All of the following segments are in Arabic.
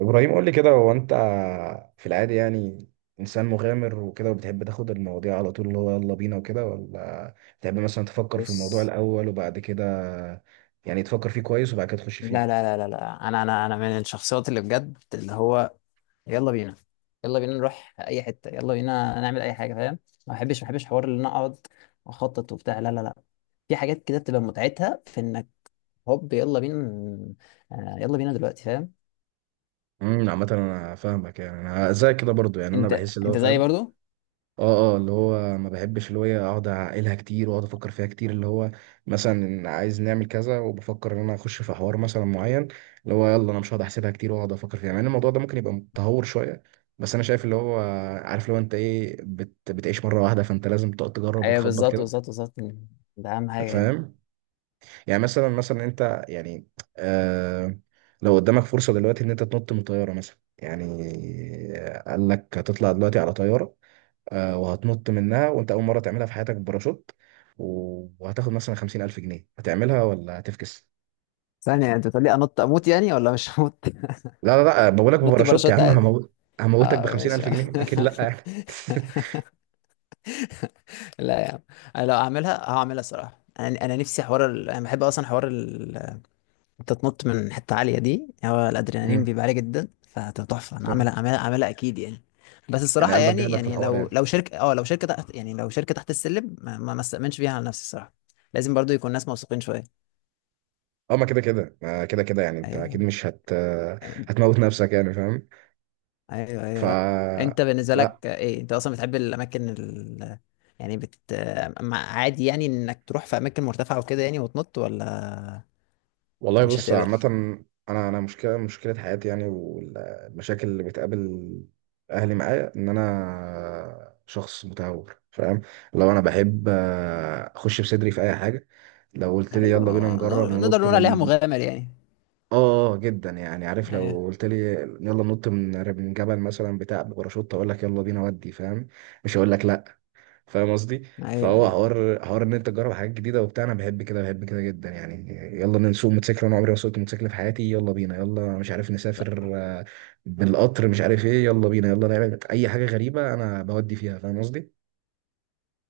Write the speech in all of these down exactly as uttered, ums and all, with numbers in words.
ابراهيم، قول لي كده، هو انت في العادي يعني انسان مغامر وكده، وبتحب تاخد المواضيع على طول اللي هو يلا بينا وكده، ولا بتحب مثلا تفكر في الموضوع بص، الاول وبعد كده يعني تفكر فيه كويس وبعد كده تخش لا فيه؟ لا لا لا لا، انا انا انا من الشخصيات اللي بجد اللي هو يلا بينا، يلا بينا نروح اي حته، يلا بينا نعمل اي حاجه، فاهم؟ ما بحبش ما بحبش حوار ان انا اقعد واخطط وبتاع، لا لا لا. في حاجات كده بتبقى متعتها في انك هوب يلا بينا ن- آه، يلا بينا دلوقتي، فاهم؟ امم عامه انا فاهمك يعني، انا زي كده برضو يعني، انا انت بحس اللي هو انت زيي فاهم. برضو. اه اه اللي هو ما بحبش اللي هو إيه اقعد اعقلها كتير واقعد افكر فيها كتير، اللي هو مثلا عايز نعمل كذا وبفكر ان انا اخش في حوار مثلا معين، اللي هو يلا انا مش هقعد احسبها كتير واقعد افكر فيها، مع ان الموضوع ده ممكن يبقى متهور شويه. بس انا شايف اللي هو، عارف، لو انت ايه بت بتعيش مره واحده فانت لازم تقعد تجرب ايوه وتخبط بالظبط بالظبط كده. بالظبط، ده اهم حاجه يعني. فاهم؟ يعني مثلا مثلا انت يعني آه لو قدامك فرصه دلوقتي ان انت تنط من طياره مثلا، يعني قال لك هتطلع دلوقتي على طياره، آه، وهتنط منها وانت اول مره تعملها في حياتك بباراشوت، و- وهتاخد مثلا خمسين الف جنيه، هتعملها ولا هتفكس؟ ثانية، انت بتقول لي انط اموت يعني ولا مش هموت؟ لا لا لا، بقولك انط بباراشوت يا باراشوت عم، عادي. هموت. هموتك ب اه ماشي. خمسين الف جنيه؟ اكيد لا يعني. لا يا عم، انا لو هعملها هعملها الصراحه. انا انا نفسي حوار ال... انا بحب اصلا حوار ال... انت تنط من حته عاليه، دي هو الادرينالين امم بيبقى عالي جدا فتبقى تحفه، انا فاهم. عاملها عاملها عاملها اكيد يعني. بس يعني الصراحه قلبك يعني، جايبك في يعني الحوار لو يعني. لو شركه، اه لو شركه تحت، يعني لو شركه تحت السلم ما ما ما استأمنش فيها على نفسي الصراحه. لازم برضو يكون ناس موثوقين شويه. اه، ما كده كده، ما كده كده يعني، انت ايوه اكيد مش هت هتموت نفسك يعني، فاهم؟ ايوه ف ايوه، لا. انت بالنسبه لا لك ايه، انت اصلا بتحب الاماكن ال... يعني بت مع- عادي يعني انك تروح في اماكن مرتفعه وكده، يعني وتنط ولا والله، مش بص هتقبل؟ عامة، أنا أنا مشكلة مشكلة حياتي يعني، والمشاكل اللي بتقابل أهلي معايا إن أنا شخص متهور، فاهم. لو أنا بحب آه، أخش بصدري في أي حاجة. لو قلت لي حلو. يلا بينا نجرب نور- نقدر ننط نقول عليها من، مغامر يعني. آه آه، آه، جدا يعني. عارف ايوه لو قلت لي يلا ننط من من جبل مثلا بتاع بباراشوت، أقول لك يلا بينا، ودي فاهم. مش هقول لك لأ. فاهم قصدي. ايوه فهو ايوه. حوار حوار ان انت تجرب حاجات جديده وبتاع، انا بحب كده بحب كده جدا يعني. يلا نسوق موتوسيكل، انا عمري ما سوقت موتوسيكل في حياتي، يلا بينا. يلا مش عارف ط- نسافر آه، بالقطر، مش عارف ايه، يلا بينا يلا نعمل اي حاجه غريبه انا بودي فيها، فاهم قصدي.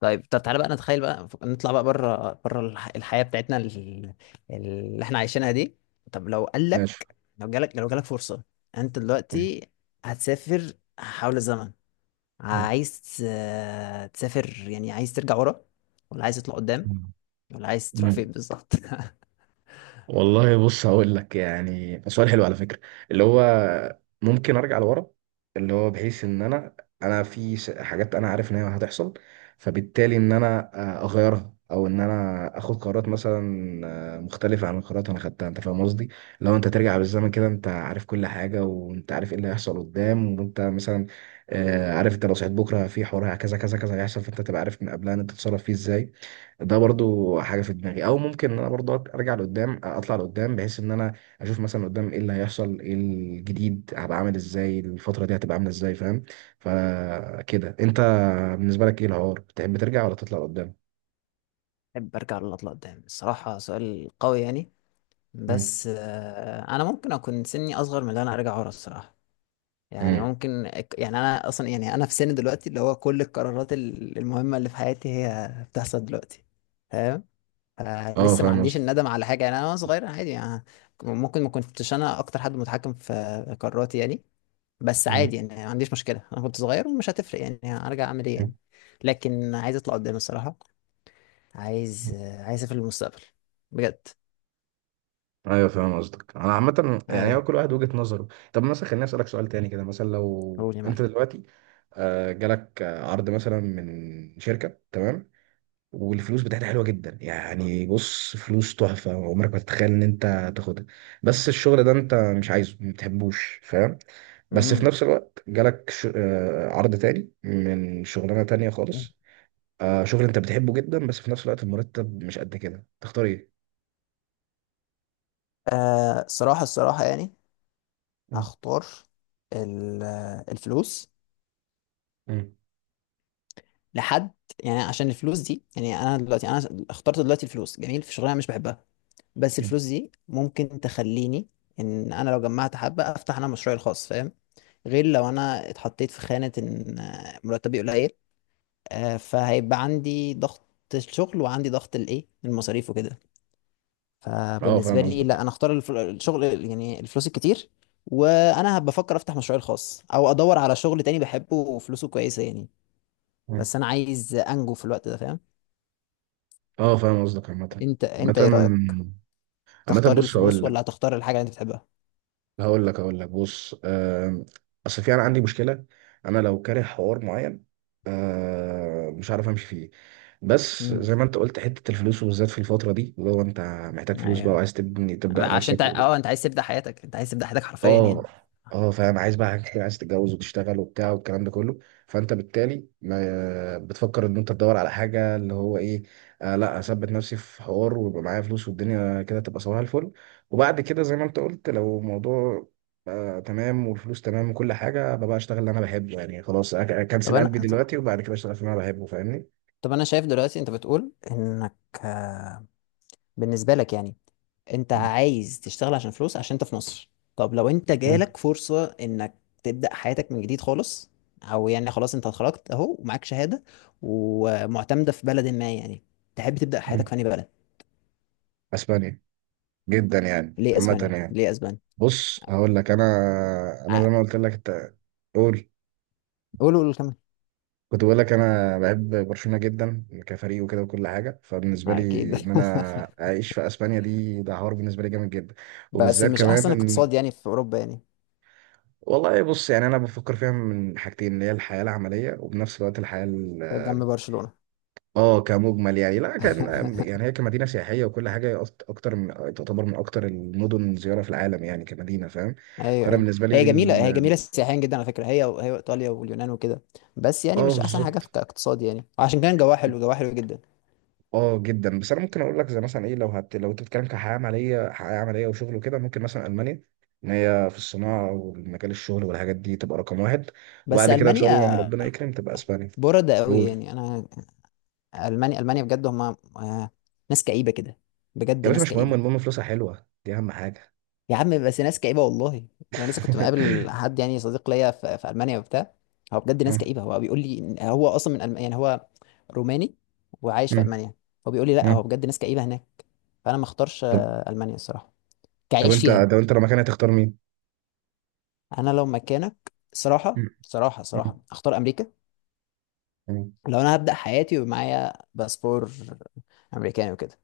طيب، طب تعالى بقى نتخيل بقى ف- نطلع بقى بره بره الح- الحياة بتاعتنا ال- اللي احنا عايشينها دي. طب لو قال ماشي. لك، لو جالك لو جالك فرصة انت مم. دلوقتي هتسافر حول الزمن، عايز آه، تسافر يعني، عايز ترجع ورا ولا عايز تطلع قدام، مم. ولا عايز تروح فين مم. بالظبط؟ والله بص، هقول لك يعني، سؤال حلو على فكرة. اللي هو ممكن ارجع لورا، اللي هو بحيث ان انا، انا في س- حاجات انا عارف ان هي هتحصل، فبالتالي ان انا آه، اغيرها او ان انا اخد قرارات مثلا آه، مختلفة عن القرارات انا خدتها، انت فاهم قصدي. لو انت ترجع بالزمن كده انت عارف كل حاجة وانت عارف ايه اللي هيحصل قدام، وانت مثلا آه، عارف انت لو صحيت بكرة في حوار كذا كذا كذا هيحصل، فانت تبقى عارف من قبلها ان انت تتصرف فيه ازاي. ده برضو حاجه في دماغي. او ممكن ان انا برضو أك- ارجع لقدام، اطلع لقدام بحيث ان انا اشوف مثلا قدام ايه اللي هيحصل، ايه الجديد، هبقى عامل ازاي، الفتره دي هتبقى عامله ازاي، فاهم. فكده انت بالنسبه لك ايه الحوار، تحب ترجع ولا تطلع لقدام؟ احب ارجع ولا اطلع قدام؟ الصراحة سؤال قوي يعني. مم. بس آه، انا ممكن اكون سني اصغر من اللي انا ارجع ورا الصراحة. يعني مم. ممكن. يعني انا اصلا يعني انا في سن دلوقتي اللي هو كل القرارات ال- المهمه اللي في حياتي هي بتحصل دلوقتي، فاهم؟ آه، اه لسه ما فاهم عنديش قصدك. الندم على حاجه يعني. انا وأنا صغير عادي يعني، ممكن ما كنتش انا اكتر حد متحكم في قراراتي يعني. بس مم. عادي يعني، ما عنديش مشكله، انا كنت صغير ومش هتفرق يعني هرجع اعمل ايه يعني. لكن عايز اطلع قدام الصراحه، عايز آه، عايز اسافر المستقبل بجد. ايوه فاهم قصدك. انا عامه يعني هو ايوه. كل واحد وجهة نظره. طب مثلا خليني اسالك سؤال تاني كده. مثلا لو قول يا معلم. انت دلوقتي آه، جالك آه، عرض مثلا من شركه، تمام، والفلوس بتاعتها حلوه جدا يعني، بص فلوس تحفه، عمرك ما تتخيل ان انت تاخدها، بس الشغل ده انت مش عايزه، ما بتحبوش، فاهم. بس في امم. نفس الوقت جالك ش... آه، عرض تاني من شغلانه تانيه خالص، آه، شغل انت بتحبه جدا، بس في نفس الوقت المرتب مش قد كده. تختار ايه؟ آه صراحه، الصراحه يعني مم. هختار ال- الفلوس مم. لحد. يعني عشان الفلوس دي يعني، انا دلوقتي انا اخترت دلوقتي الفلوس، جميل، في شغلانه أنا مش بحبها، بس مم. الفلوس دي ممكن تخليني ان انا لو جمعت حبه افتح انا مشروعي الخاص، فاهم؟ غير لو انا اتحطيت في خانه ان آه، مرتبي قليل، آه، فهيبقى عندي ضغط الشغل وعندي ضغط الايه المصاريف وكده. اه فبالنسبه فاهم لي لا، قصدك. انا اختار الف- الشغل، يعني الفلوس الكتير، وانا هبقى افكر افتح مشروعي الخاص او ادور على شغل تاني بحبه وفلوسه كويسه يعني. مم. بس انا عايز انجو في الوقت ده، فاهم؟ اه فاهم قصدك. عامه، انت انت ايه رايك، عامه عامه تختار بص هقول الفلوس لك، ولا هتختار الحاجه اللي انت بتحبها؟ هقول لك هقول لك بص، آه، اصل في انا عندي مشكله، انا لو كاره حوار معين آه، مش عارف امشي فيه. بس امم. زي ما انت قلت، حته الفلوس وبالذات في الفتره دي، اللي هو انت محتاج فلوس بقى ايوه، وعايز تبني تبدا عشان نفسك. انت اه انت عايز تبدا حياتك، انت عايز تبدا حياتك حرفيا اه يعني. اه فاهم، عايز بقى حاجة كتير، عايز تتجوز وتشتغل وبتاع والكلام ده كله. فانت بالتالي ما بتفكر ان انت تدور على حاجه اللي هو ايه. آه لا، اثبت نفسي في حوار ويبقى معايا فلوس والدنيا كده تبقى صباح الفل. وبعد كده زي ما انت قلت، لو الموضوع آه تمام والفلوس تمام وكل حاجه، ببقى اشتغل اللي انا بحبه يعني، خلاص أك- طب اكنسل انا، قلبي دلوقتي وبعد كده اشتغل في اللي انا بحبه، فاهمني. طب انا شايف دلوقتي انت بتقول انك آه، بالنسبه لك يعني انت مم. عايز تشتغل عشان فلوس عشان انت في مصر. طب لو انت مم. جالك فرصة انك تبدأ حياتك من جديد خالص، او يعني خلاص انت اتخرجت اهو ومعاك شهادة ومعتمدة في بلد ما يعني، تحب تبدأ مم. حياتك في انهي بلد؟ اسبانيا، جدا يعني، ليه عامه اسبانيا؟ يعني. ليه اسبانيا؟ بص هقول لك، انا انا ع- زي ما قلت لك انت. قول. قولوا قولوا كمان. كنت بقول لك انا بحب برشلونه جدا كفريق وكده وكل حاجه، فبالنسبه لي اكيد. ان انا اعيش في اسبانيا دي، ده حوار بالنسبه لي جامد جدا. بس وبالذات مم مش كمان، احسن اقتصاد إن- يعني في اوروبا يعني والله بص، يعني انا بفكر فيها من حاجتين، اللي هي الحياه العمليه، وبنفس الوقت الحياه ال- جنب برشلونة؟ اه كمجمل يعني، لا كان يعني هي كمدينه سياحيه وكل حاجه، هي أكت- اكتر من، تعتبر من اكتر المدن زياره في العالم يعني كمدينه، فاهم. ايوه فانا ايوه، بالنسبه هي لي جميله، هي ال- جميله سياحيا جدا على فكره، هي هي ايطاليا واليونان وكده. بس يعني اه مش احسن حاجه في بالظبط، كاقتصاد يعني، عشان كان جواها حلو، جواها حلو جدا. اه جدا. بس انا ممكن اقول لك زي مثلا ايه، لو هت... لو انت بتتكلم كحياه عمليه، حياه عمليه وشغل وكده، ممكن مثلا المانيا، ان هي في الصناعه ومجال الشغل والحاجات دي تبقى رقم واحد. بس وبعد كده ان شاء الله لما المانيا ربنا يكرم تبقى اسبانيا. برده قوي قول. يعني، انا المانيا المانيا بجد هم آه، ناس كئيبه كده، بجد يا باشا ناس مش مهم، كئيبه. المهم فلوسها حلوه، دي اهم حاجه. يا عم بس ناس كئيبه والله. انا لسه كنت مقابل حد يعني صديق ليا في, في المانيا وبتاع، هو بجد ناس مم. كئيبه. هو بيقول لي إن هو اصلا من ألم... يعني هو روماني وعايش في مم. المانيا. هو بيقول لي لا، مم. هو بجد ناس كئيبه هناك. فانا ما اختارش طب، آه، المانيا الصراحه طب كعيش انت، فيها. طب انت لو مكاني هتختار مين؟ انا لو مكانك صراحه مم. صراحه مم. صراحه اختار امريكا. مم. لو انا هبدا حياتي ومعايا باسبور امريكاني وكده،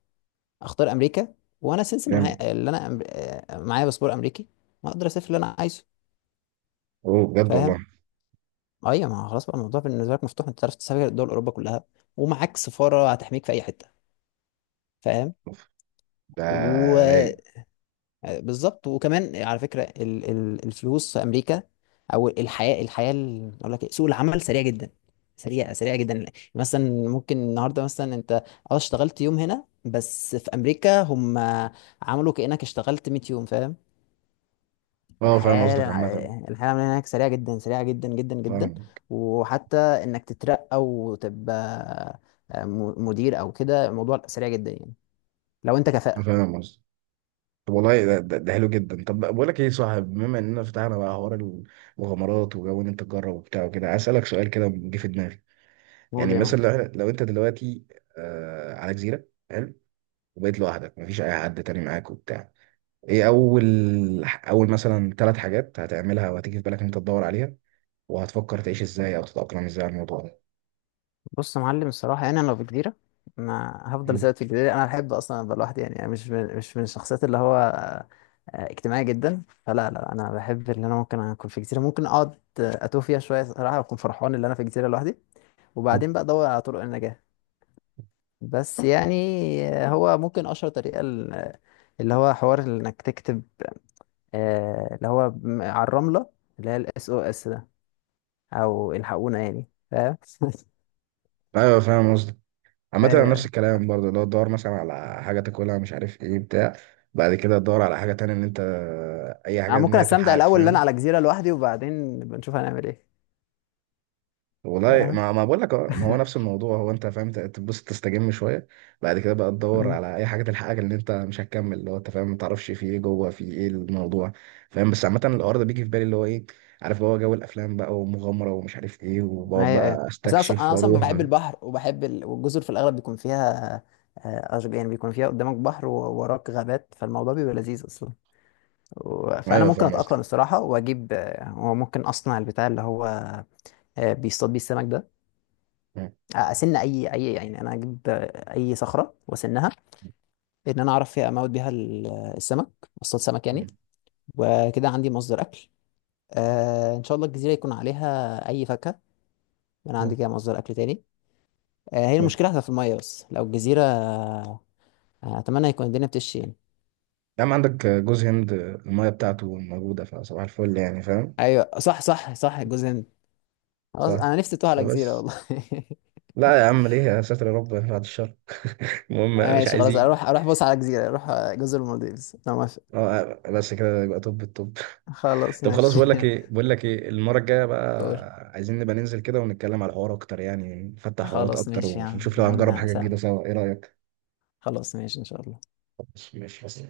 اختار امريكا. وانا سنس اللي جامد. معايا اللي انا أم- آه، معايا باسبور امريكي، ما اقدر اسافر اللي انا عايزه، اوه بجد والله. فاهم؟ ايوه، ما هو خلاص بقى الموضوع بالنسبه لك مفتوح، انت تعرف تسافر دول اوروبا كلها ومعاك سفاره هتحميك في اي حته، فاهم؟ أوف، ده رايق. وبالظبط. وكمان على فكره ال... ال... الفلوس في امريكا، او الحياه، الحياه ال... اقول لك إيه، سوق العمل سريع جدا، سريع سريع جدا. مثلا ممكن النهارده مثلا انت اه اشتغلت يوم هنا، بس في امريكا هم عملوا كانك اشتغلت مية يوم، فاهم؟ اه فاهم الحياة، قصدك. عامة، الحياة من هناك سريعة جدا، سريعة جدا جدا جدا. فاهم. وحتى انك تترقى وتبقى آه، م- مدير او كده، الموضوع سريع جدا يعني، لو انت كفاءة. فاهم قصدك. طب والله ده, ده, ده, حلو جدا. طب بقول لك ايه يا صاحب، بما اننا فتحنا بقى حوار المغامرات وجو ان انت تجرب وبتاع وكده، عايز اسالك سؤال كده جه في دماغي. قول يعني يا معلم. مثلا لو، إحنا- لو انت دلوقتي آه على جزيره، حلو، وبقيت لوحدك مفيش اي حد تاني معاك وبتاع، ايه اول، اول مثلا ثلاث حاجات هتعملها وهتيجي في بالك ان انت تدور عليها، وهتفكر تعيش ازاي او تتاقلم ازاي على الموضوع ده؟ بص يا معلم، الصراحة يعني انا لو في جزيرة، انا هفضل مم. ثابت في الجزيرة. انا احب اصلا ابقى لوحدي يعني، أنا مش من، مش من الشخصيات اللي هو آه، اجتماعي جدا. فلا لا، انا بحب ان انا ممكن اكون في جزيرة، ممكن اقعد آه، اتوه فيها شوية صراحة واكون فرحان ان انا في جزيرة لوحدي. وبعدين بقى ادور على طرق النجاة. بس يعني هو ممكن اشهر طريقه ال... اللي هو حوار انك تكتب آه، اللي هو م- على الرمله، اللي هي الاس او اس ده، او الحقونا يعني، فاهم؟ ايوه فاهم قصدك. عامة انا آه، نفس الكلام برضه، اللي هو تدور مثلا على حاجة تاكلها، مش عارف ايه بتاع. بعد كده تدور على حاجة تانية ان انت، اي انا حاجة ان ممكن هي استمتع تلحقك، الاول اللي انا فاهم. على جزيره لوحدي وبعدين بنشوف هنعمل ايه، والله فاهم؟ ما ما بقول لك أهو، ما هو نفس الموضوع، هو انت فاهم ت- تبص تستجم شوية، بعد كده بقى تدور مم. على اي حاجة تلحقك، اللي انت مش هتكمل، اللي هو انت فاهم، ما تعرفش في ايه جوه، في ايه الموضوع، فاهم. بس عامة الحوار ده بيجي في بالي اللي هو ايه، عارف اللي هو جو الافلام بقى، ومغامرة ومش عارف ايه، وبقعد ايوه ايوه، بقى بس انا اصلا، استكشف انا اصلا واروح. بحب البحر وبحب ال... والجزر في الاغلب بيكون فيها آه، أشج- يعني بيكون فيها قدامك بحر ووراك غابات، فالموضوع بيبقى لذيذ اصلا. و- فانا ايوه ممكن فاهم اتاقلم الصراحه واجيب آه، وممكن اصنع البتاع اللي هو آه، بيصطاد بيه السمك ده، آه، اسن اي اي، يعني انا اجيب آه، اي صخره واسنها ان انا اعرف فيها اموت بيها ال... السمك، اصطاد سمك يعني، وكده عندي مصدر اكل. آه، ان شاء الله الجزيره يكون عليها اي فاكهه، انا عندي قصدي. كده مصدر اكل تاني. آه، هي المشكله هتبقى في الميه، بس لو الجزيره آه، اتمنى يكون الدنيا بتشي يعني. يا عم عندك جوز هند، المية بتاعته موجودة فصباح الفل يعني، فاهم. ايوه صح صح صح الجزء ده. خلاص صح. انا نفسي اتوه على جزيره فبس والله. لا يا عم ليه، يا ساتر، يا رب بعد الشر. المهم مش ماشي خلاص، عايزين. اروح اروح بص على جزيرة، اروح آه، جزر المالديفز، انا موافق. اه بس كده يبقى، طب الطب. خلاص طب خلاص، ماشي. بقول لك ايه، بقول لك ايه، المرة الجاية قول. بقى عايزين نبقى ننزل كده ونتكلم على الحوار اكتر يعني، نفتح حوارات خلاص اكتر ماشي يا عم، ونشوف يا لو هنجرب عم حاجة جديدة سهلة. سوا. ايه رأيك؟ خلاص ماشي ان شاء الله. خلاص ماشي بس.